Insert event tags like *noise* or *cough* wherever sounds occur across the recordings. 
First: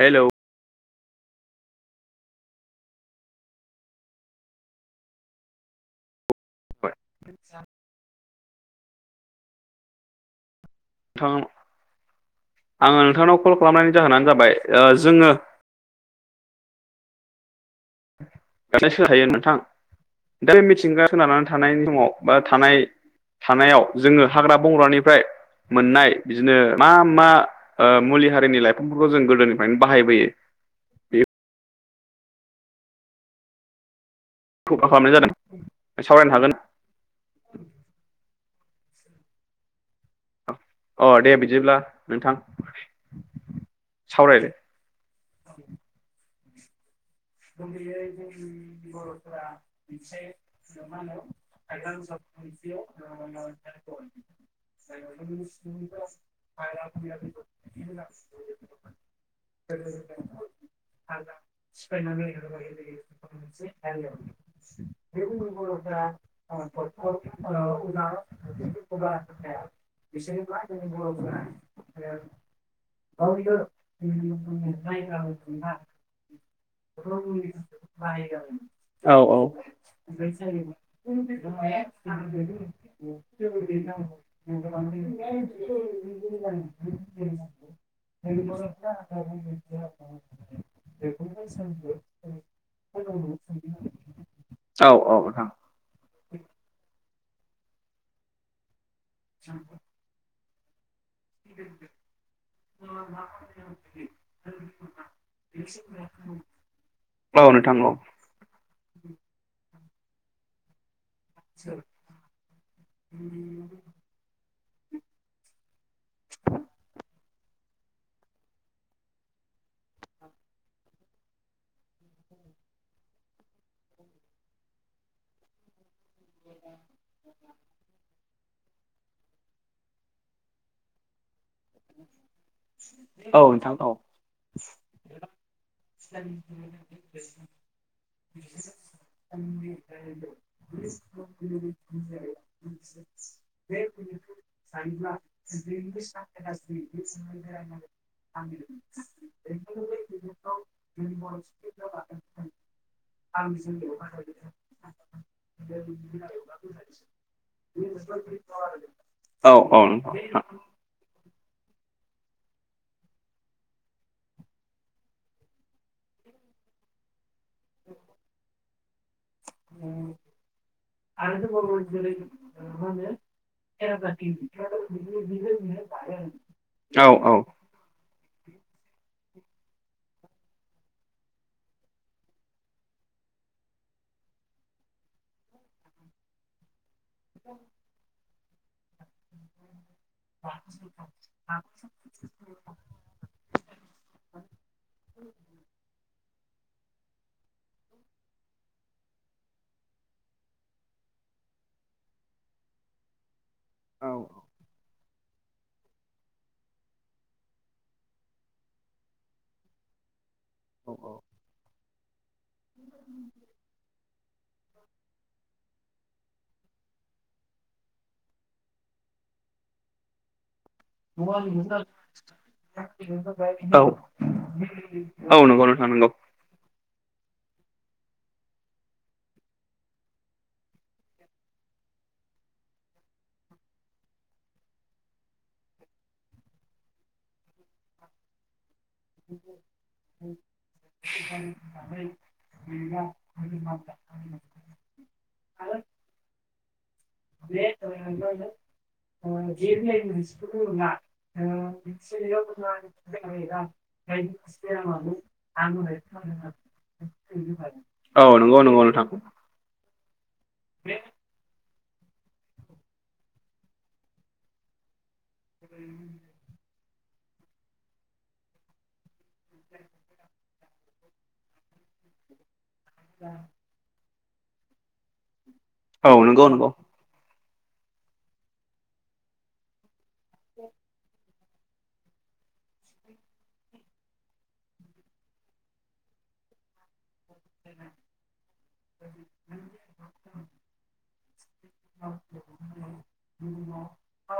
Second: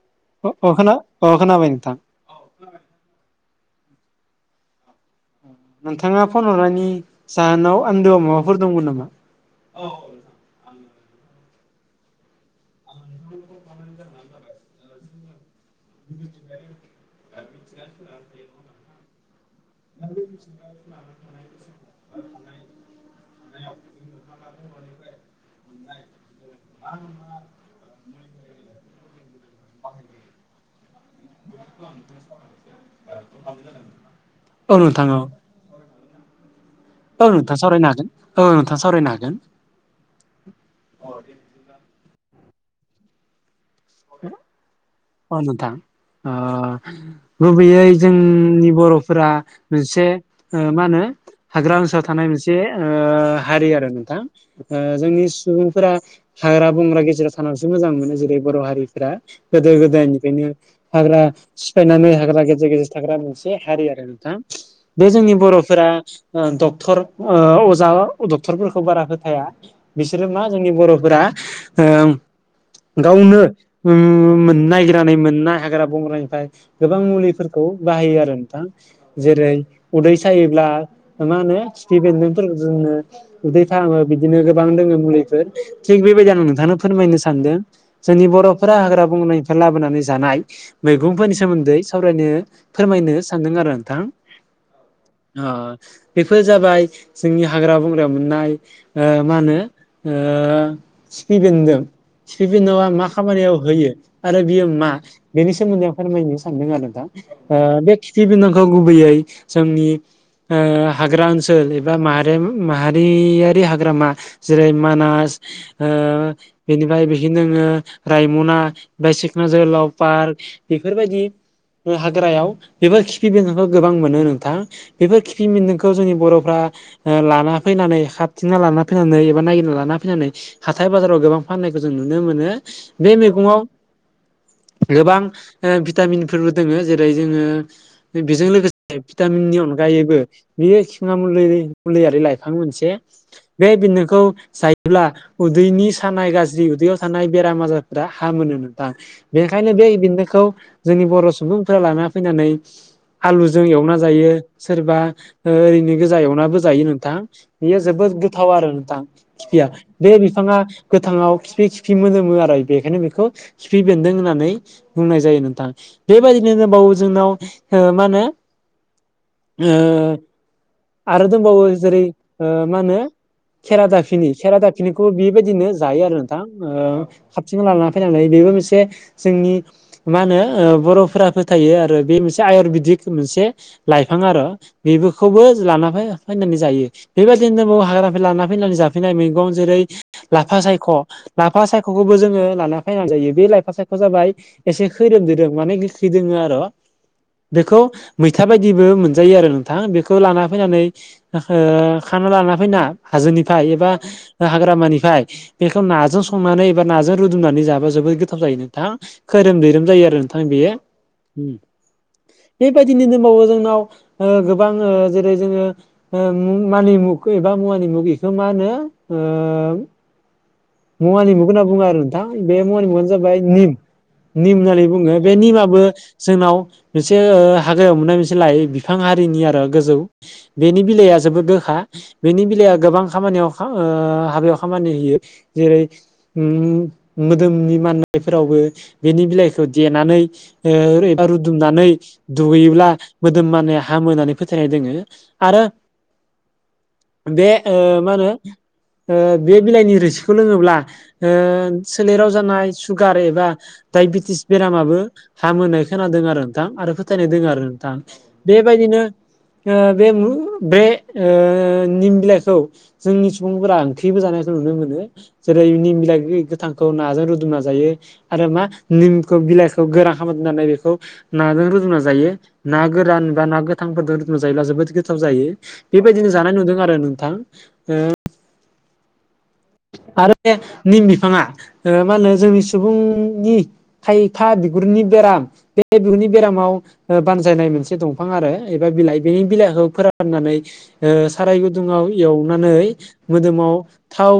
हेल' अ खोनाबाय नोंथां। नोंथाङा फन हरनायनि जाहोनाव आन्दोआव माबाफोर दं मोन नामा औ। नोंथां आङो नोंथांनाव कल खालामनायनि जाहोनानो जाबाय जोङो *unintelligible* गाननायसोन हायो नोंथां। दा बे मिथिंगा खोनानानै थानायनि समाव बा थानाय थानायाव जोङो हाग्रा बंग्रानिफ्राय मोननाय बिदिनो मा मा मुलि हारिनि लाइफांफोरखौ जों गोदोनिफ्रायनो बाहायबोयो बेखौ *inaudible* औ ख नोंथां खालामनाय औ जादों सावरायनो हागोन औ नोंथाङा सावरायनो हागोन औ नोंथाङा सावरायनो हागोन। अ दे बिदिब्ला नोंथां। सावरायदो अ नोंथां। गुबैयै जोंनि बर'फोरा मोनसे मा होनो हाग्रा ओनसोलाव थानाय मोनसे हारि आरो नोंथां जोंनि सुबुंफोरा हाग्रा बंग्रा गेजेराव थानसो मोजां मोनो जेरै बर' हारि गोदो गोदायनिफ्रायनो हाग्रा सिफायनानै हाग्रा गेजेर गेजेर थाग्रा मोनसे हारि आरो नोंथाङ बे जोंनि बर'फोरा डक्टर अजा डक्टरफोरखौ बारा फोथाया बिसोरो मा जोंनि बर'फोरा ओ गावनो मोन नागिरनानै मोनाय हाग्रा बंग्रानिफ्राय गोबां मुलिफोरखौ बाहायो आरो नोंथां औ जेरै उदै सायोब्ला मा होनो सिफि बेन्दोंनफोरखौ जोंनो उदै फाहामो बिदिनो गोबां दोङो मुलिफोर थिग बेबायदि आं नोंथांनो फोरमायनो सानदों जोंनि बर'फोरा हाग्रा बंग्रा निफ्राय लाबोनानै जानाय मैफोरनि सोमोन्दै सावरायनो फोरमायनो सानदों आरो नोंथां। औ औ नोंथां बेफोर जाबाय जोंनि हाग्रा बंग्रायाव मोननाय मा होनो ओ सिफि बेनदों सिफि बेनावा माख खामानियाव होयो आरो बियो मा बेनि सोमोन्दैं फोरमायनो सानदों आरो दा औ नोंथां औ बे खिफि बेनदेंखौ गुबैयै जोंनि हाग्रा ओनसोल ओनसोल एबा माहारियारि हाग्रामा जेरै मानास बेनिफ्राय बेखनोङो रायमना बाय सिखना जोहोलाव पार्क बेफोरबायदि हाग्रायाव बेफोर खिफि बेन्जनखौ गोबां मोनो नोंथां। बेफोर खिथिबिदोंखौ जोंनि बर'फ्रा लाना फैनानै ह खथिंना लाना फैनानै एबा नायागिरना लाना फैनानै हाथाय बाजाराव गोबां फाननायखौ जों नुनो मोनो औ मैगं आव नोंथां औ गोबां भिटामिनफोरबो दोङो जेरै जोङो बेजों लोगोसे भिटामिननि अनगायैबो बियो खिङा म मुलियारि लाइफां मोनसे बे बिनोखौ जायोब्ला उदैनि सानाय गाज्रि उदैयाव थानाय बेराम आजारफोरा हा मोनो नोंथां बेनिखायनो बे बिनोखौ जोंनि बर' सुबुंफोरा लाना फैनानै आलुजों एवना जायो सोरबा ओरैनो गोजा एवनाबो जायो नोंथां बेयो जोबोद गोथाव आरो नोंथां औ खिफिया औ बे नोंथां बिफाङा गोथाङाव खिफि खिफि मोनोदोमो आरो बेखायनो बेखौ सिफि बेन्दों होननानै बुंनाय जायो नोंथाङा बेबायाददिनो दबावो जोंनाव हो मा होनो आरो दंबावो जेरै मा होनो खेरा दाफिनि खेरा दाफिनिखौ बेबायदिनो जायो आरो नोंथां औ साबसिनो लानानै फैनानै बेबो मोनसे जोंनि मा होनो बर'फोरा फोथायो आरो बे मोनसे आयुरवेदिक मोनसे लाइफां आरो' बेफोरखौबो लाना फैनानै जायो बेबायदिनो हाग्रा लाना फैनानै ज फैनाय मैगं जेरै लाफा सायख' लाफा सायख'खौबो जोङो लाना फैनानै जायो बे लाफा सायख' बे जाबाय एसे खैरोम दैरोम माने गोखै दोङो आरो बेखौ मैथा बायदिबो मोनजायो आरो नोंथां बेखौ लाना फैनानै खाना लाना फैना हाजोनिफ्राय एबा हाग्रामानिफ्राय बेखौ नाजों संनानै एबा नाजों रुदुमनानै जाबा जोबोद गोथाव जायो नोंथां खोरोम दैैरोम जायो आरो नोंथां बेयो *inaudible* बेबायदिनो दंबावो जोंनाव ओ गोबां ओ जेरै- जोङो ओ मानिमुग एबा मुवानि मुग बेखौ मा होनो ओ मुवानि मुखौ होनना बुङो आरो नोंथां बे मुवानि मुङानो जाबाय निम औ निम होननानै बुङो बे औ नंगौ निमाबो नोंथां नंगौ जोंनाव मोनसे हाग्रायाव मोननाय मोनसे लइ बिफां हारिनि आरो गोजौ बेनि बिलाइआ जोबोद गोखा बेनि बेलाया गोबां खामानियाव हाबायाव खामानि होयो जेरै- उम मोदोमनि माननायफोरावबो बेनि बिलाइखौ देनानै ओ एबा रुदुमनानै दुगैयोब्ला मोदोम मानाया हामोानै फोथायनाय दोङो आरो बे ओ मा होनो ओ बे बिलाइनि रोसि लोङोब्ला ओ सोलेराव जानाय सुगार एबा डाइबेटिस बेरामाबो हामो होनाय खोनादों आरो नोंथां आरो फोथायनाय दङ आरो नोंथां औ नंगौ नंगौ बेबायदिनो नोंथां ओ बे बे ओ निम बिलायखौ जोंनि सुबुंफोरा ओंख्रिबो जानायखौ नुनो मोनो जेरै निमलाइ गोथांखौ नाजों रुदुमना जायो आरो मा निमखौ बिलाइखौ गोरान खालाम दोननानै बेखौ नाजों रुदुना जायो ना गोरान बा ना गोथांफोरजों रुदुना जायोब्ला जोबोद गोथाव जायो औ बेबायदिनो नंगौ जानाय नंगौ नुदों आरो नोंथां आरो निम बिफाङा मा ओ होनो जोंनि सुबुंनि थायथा बिगुरनि बेराम बे बिगुरनि बेरामाव ओ बानजायनाय मोनसे दंफां आरो एबा बिलाइ बेनि बिलाइखौ फोराननानै ओ साराय गुदुुंआव एवनानै मोदोमाव थाव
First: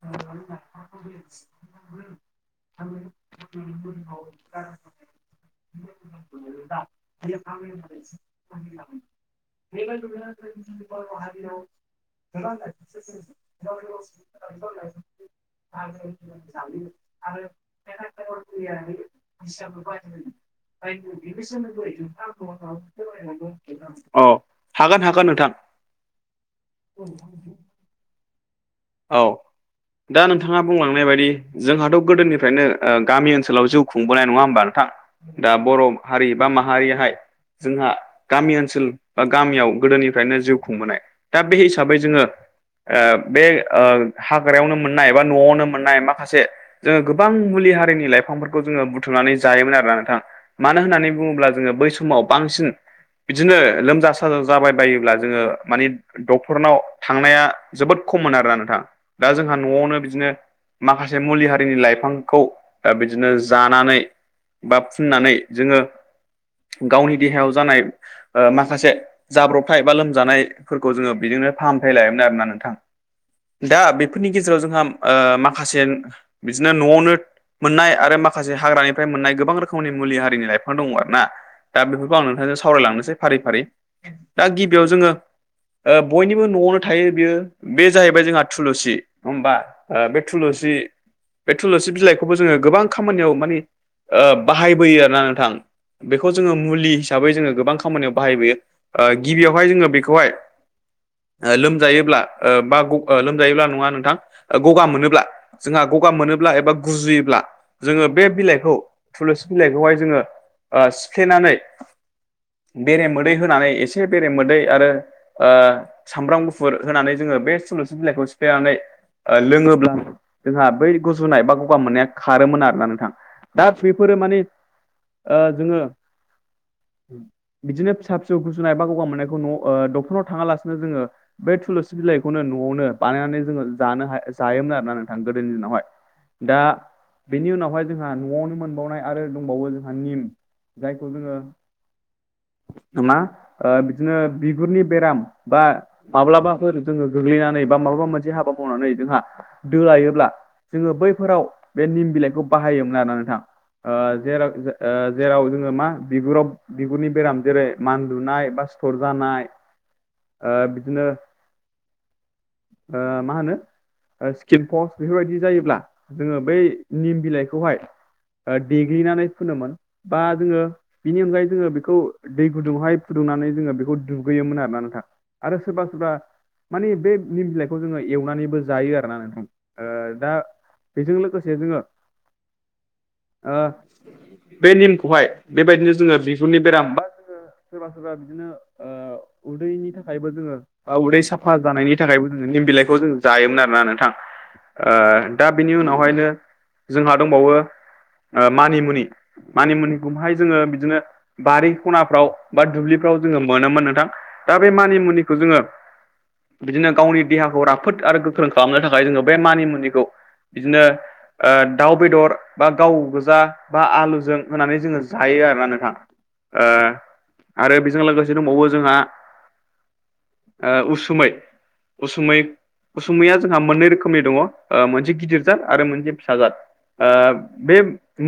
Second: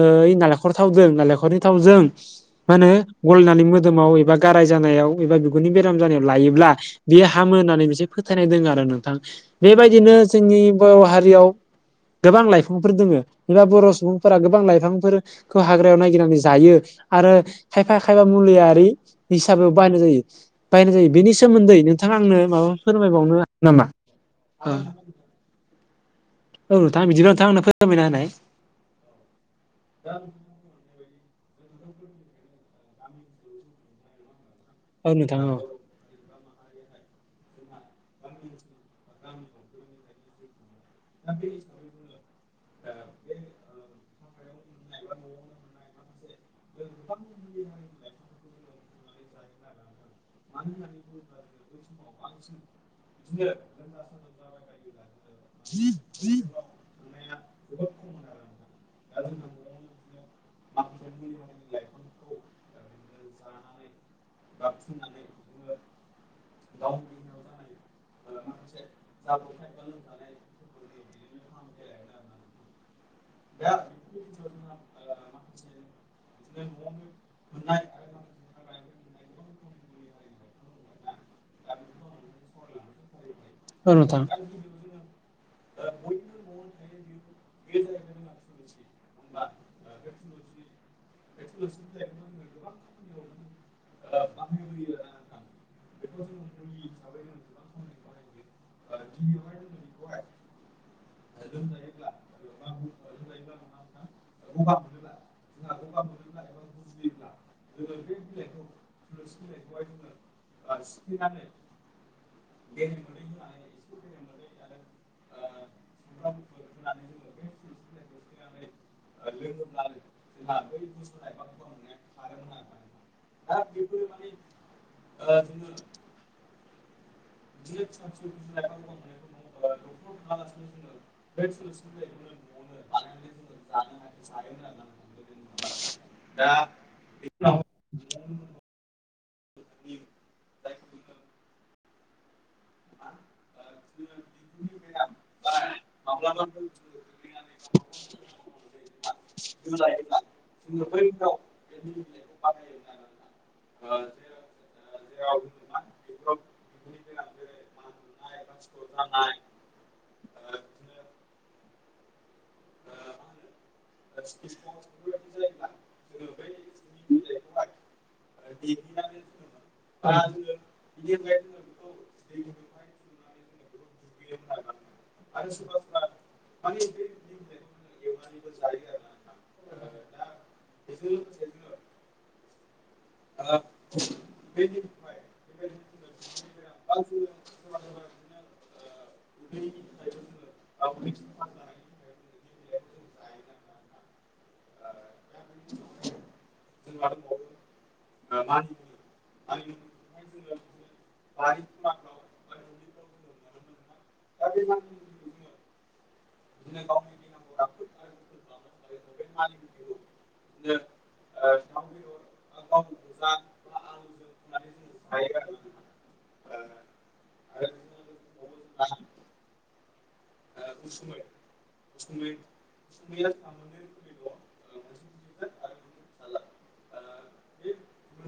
ओ इ नालेंखर थावजों नालेंखरनि थावजों मा होनो गलनानै मोदोमाव एबा गाराय जानायाव एबा बिगुरनि बेराम जानायाव लायोब्ला बियो हामो होननानै मोनसे फोथायनाय दङ आरो नोंथां। बेबायदिनो जोंनि बर' हारियाव गोबां लाइफांफोर दङ एबा बर' सुबुंफोरा गोबां लाइफां फोरखौ हाग्रायाव नायागिरनानै जायो आरो खायफा खायफा मुलियारि हिसाबै बायनाय जायो बायनाय जायो बेनि सोमोन्दै नोंथाङा आंनो माबा फोरमायबावनो नामा? औ हागोन हागोन नोंथां औ नोंथां बिदिनो नोंथां आंनो फोरामायना होनाय औ दा नोंथाङा बुंलांनाय बायदि जोंहाथ' गोदोनिफ्रायनो गामि ओनसोलाव जिउ खुंबोनाय नङा होमबा औ नोंथां औ दा बर' हारि बा माहारियाहाय जोंहा गामि ओनसोल बा गामियाव गोदोनिफ्रायनो जिउ खुंबोनाय दा बे हिसाबै जोङो ओ बे ओ हाग्रायावनो मोननाय बा न'आवनो मोननाय माखासे जोङो गोबां मुलि हारिनि लाइफांफोरखौ जोङो बुथुमनानै जायोमोन आरो ना नोंथां मानो होननानै बुङोब्ला जोङो बै समाव बांसिन बिदिनो लोमजा साजा जाबाय बायोब्ला जोङो माने डक्टरनाव थांनाया जोबोद खममोन आरोना नोंथां दा जोंहा न'आवनो बिदिनो माखासे मुलि हारिनि लाइफांखौ बिदिनो जानानै बा फुननानै जोङो गावनि देहायाव जानाय माखासे जाब्रबथाय बा लोमजानायफोरखौ जोङो बिजोंनो फाहामथाय लायोमोन आरोोना नोंथां दा बेफोरनि गेजेराव जोंहा माखासे बिदिनो न'आवनो मोननाय आरो माखासे हाग्रानि मफ्राय मोननाय गोबां रोखोमनि मुलि हारिनि लाइफां दङ' आरो ना दा बेफोरखौ आं नोंथांजों सावरायलांनोसै फारि फारि औ नोंथां दा गिबियाव जोङो बयनिबो न'आवनो थायो बेयो बे जाहैबाय जोंहा थुलुसि नङा ओमबा ओ बे थुलुसि बे थुलुसि बिलाय खौबो जोङो गोबां खामानियाव मानि ओ बाहायबोयो आरोना नोंथां बेखौ जोङो मुलि हिसाबै जोङो गोबां खामानियाव बाहायबोयो गिबियावहाय जोङो बेखौहाय लोमजायोब्ला बा लोमजायोब्ला नङा नोंथां गगा मोनोब्ला जोंहा गगा मोनोब्ला एबा गुजुयोब्ला जोङो बे बिलाइखौ थुलुंसि बिलाइखौहाय जोङो ओ सिफ्लेनानै बेरे मोदै होनानै एसे बेरे मोदै आरो सामब्राम गुफुर होनानै जङो बे सि बिललाखौ सिफ आांलाय ओ लोङोब्ला जोंहा बै गुजुनाय बा गगा मोननाया खारोमोन आरोना नोंथां दा बेफोरो माने ओ जोङो बिदिनो फिसा फिसौ गुसुनाय एबा गगा मोननायखौ न'आव डक्टरनाव थाङालासिनो जोङो बे थुलुंसि बिलाइखौनो न'आवनो बानायनानै जोङो जानो जायोमोन आरोना नोंथां गोदोनि दिनावहाय दा बेनि उनावहाय जोंहा न'आवनो मोनबावनाय आरो दंबावो जोंहा निम जायखौ जोङो ना ओ बिदिनो बिगुरनि बेराम बा माब्लाबाफोर जोङो गोग्लैनानै बा माबा मोनसे हाबा मावनानै जोंहा दो लायोब्ला जोङो बैफोराव बे निम बिलाइखौ बाहायोमोन आरोा नोंथां ओ जेराव जोङो मा बिगुराव बिगुरनि बेराम जेरै मान लुनाय बा सिथर जानाय बिदिनो मा होनो स्किन पस्ट बेफोरबायदि जायोब्ला जोङो बै निम बिलाइखौहाय ओ देगलिनानै फुनोमोन बा जोङो बिनि अनगायै जोङो बेखौ दै गुदुंहाय फुदुंनानै जोङो बेखौ दुगैयोमोन आर ना नोंथा आरो सोरबा सोरबा मानिे बे निम बिलाइखौ जोङो एवनानैबो जायो आरो ना नोंथां दा बेजों लोगोसे जोङो बे निमखौहाय बेबायदिनो जोङो बिहुरनि बेराम बा सोरबा सोरबा बिदिनो उदैनि थाखायबो जोङो उदै साफा सफा जानायनि थाखायबो जों निम बिलाइखौ जों जायोमोन आरोना नोंथां दा बिनि उनावहायनो जोंहा दंबावो मानिमुनि मानिमुनिखौहाय जोङो बिदिनो बारि खनाफ्राव बा दुब्लिफ्राव जोङो मोनोमोन नोंथां दा बे मानिमुनिखौ जोङो बिदिनो गावनि देहाखौ राफोद आरो गोख्रों खालामनो थाखाय जोङो बे मानि मुनिखौ बिदिनो ओ-दाउ बेदर बा गाव गोजा। बा आलुजों होनानै जोङो जायो आरो ना नोंथां। ओ-आरो बेजों लोगोसे दंबावो जोंहा ओ-उसु उसुमै उसुमै उसुमैया जोंहा मोननै रोखोमनि दङ' मोनसे गिदिर जाद आरो मोनसे फिसा जाद ओ बे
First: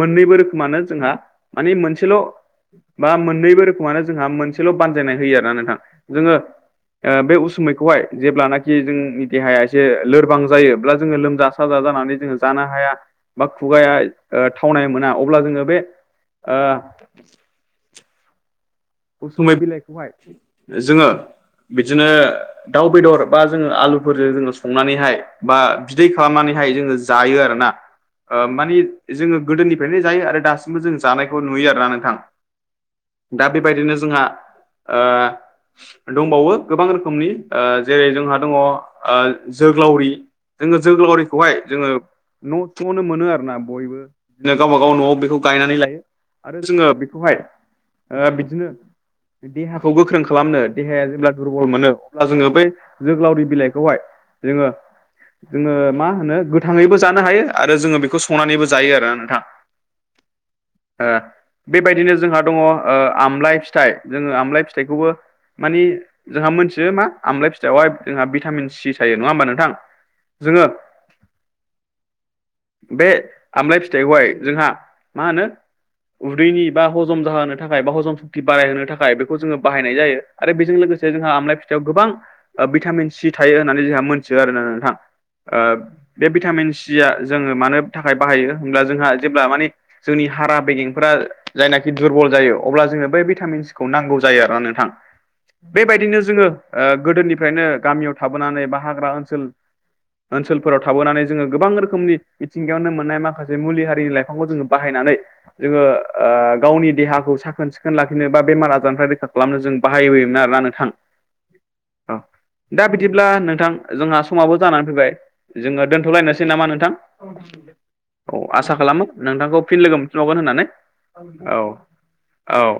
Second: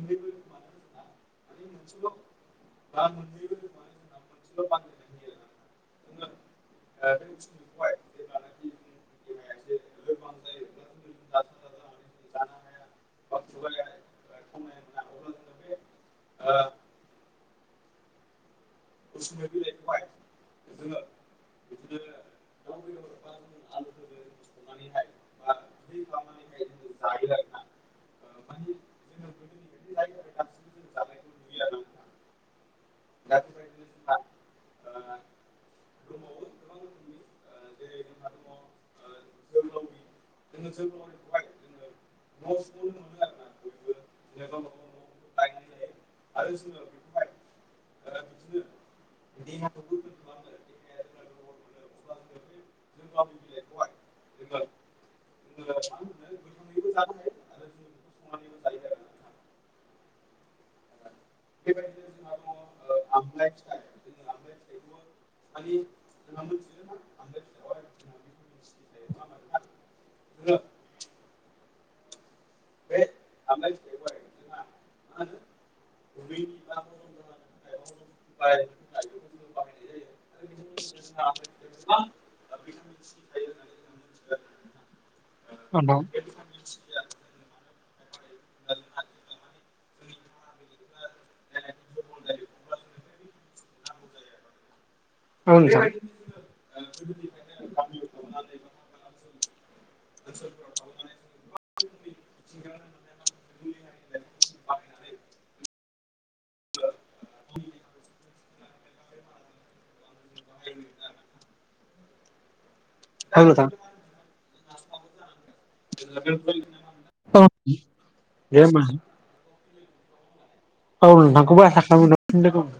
मोननैबो रोखोमानो जोंहा माने मोनसेल' बा मोननैबो रोखोमानो जोंहा मोनसेल' बा होयो आरोना नोंथां जोङो ओ बे उसुमै जेब्लानाखि जोंनि देहाया एसे लोरबां जायो ब्ला जोङो लोमजा साजा जानानै जोङो जानो हाया। बा खुगाया ओ-थावनाय मोना अब्ला जोङो बे ओ- उसुमै बिलाइखौहाय जोङो बिदिनो दाउ बेदर बा जोङो आलुफोरजों जोङो संनानैहाय बा बिदै खालामनानैहाय जोङो जायो आरोना। ओ-मानि जोङो गोदोनिफ्रायनो जायो आरो दासिमबो जों जानायखौ नुयो आरोना नोंथां दा बेबायदिनो जोंहा ओ- दंबावो गोबां रोखोमनि जेरै जोंहा दङ ओ-जोग्लावरि। जोङो जोग्लावरिखौहाय जोङो न' थ'नो मोनो आरो ना बयबो। बिदिनो गावबा गाव न'आव बेखौ गायनानै लायो आरो जोङो बेखौहाय ओ-बिदिनो देहाखौ गोख्रों खालामनो देहाया जेब्ला दुरबल मोनो अब्ला जोङो बै जोगोलावरि बिलाइखौहाय जोङो जोङो मा होनो गोथाङैबो जानो हायो आरो जोङो बेखौ संनानैबो जायो आरोना नोंथां। *inaudible* ओ-बेबायदिनो जोंहा दङ ओ-आमलाय फिथाइ जोङो आमलााय फिथाइखौबो मानि जोंहा मोनथियो मा आमलाय फि थायावहाय जोंहा भिटामिन सि थायो नङा होमबा नोंथां? जोङो *unintelligible* बे आमलाय फिथाइखौहाय जोंहा मा होनो उदैनि बा हजम जाहोनो नि थाखाय बाहजन सक्ति बारायहोनो थाखाय बेखौ जोङो बाहायनाय जायो आरो बेजों लोगोसे जोंहा आमलाइ फिथाइयाव गोबां ओ-भिटामिन सि थायो होननानै जोंहा मोनथियो आरोना नोंथां औ नोंथां ओ-बे भिटामिन सिया जोङो मानो थाखाय बाहायो होमब्ला जोंहा जेब्ला माने जोंनि हारा बेगें फोर जायनाखि दुरबल जायो अब्ला जोङो बेै भिटामिनखौ नांगौ जायो आरोना नोंथां। औ नोंथां बेबायदिनो जोङो ओ-गोदोनिफ्रायनो गामियाव थाबोनानै बा हाग्रा ओनसोल। *unintelligible* ओनसोलफोराव थाबोनानै जोङो गोबां रोखोमनि मिथिंगायावनो मोननाय माखासे मुलि हारिनि लाइफांखौ जोङो बाहायनानै जोङो ओ-गावनि देहा खौ साखोन सिखोन लाखिनो बा बेमार आजारनिफ्राय रैखा खालामनो जों बाहाय होयोमोन आरोना नोंथां। औ दा बिदिब्ला नोंथां जोंहा समावबो जानानै फैबाय। जोङो दोनथ'लायनोसै नामा नोंथां औ औ दे आसा होमबा खालामो। नोंथांखौ फिन लोगो मोनफिनबावगोन होननानै। औ नोंथांखौबो औ आसा खालामो। औ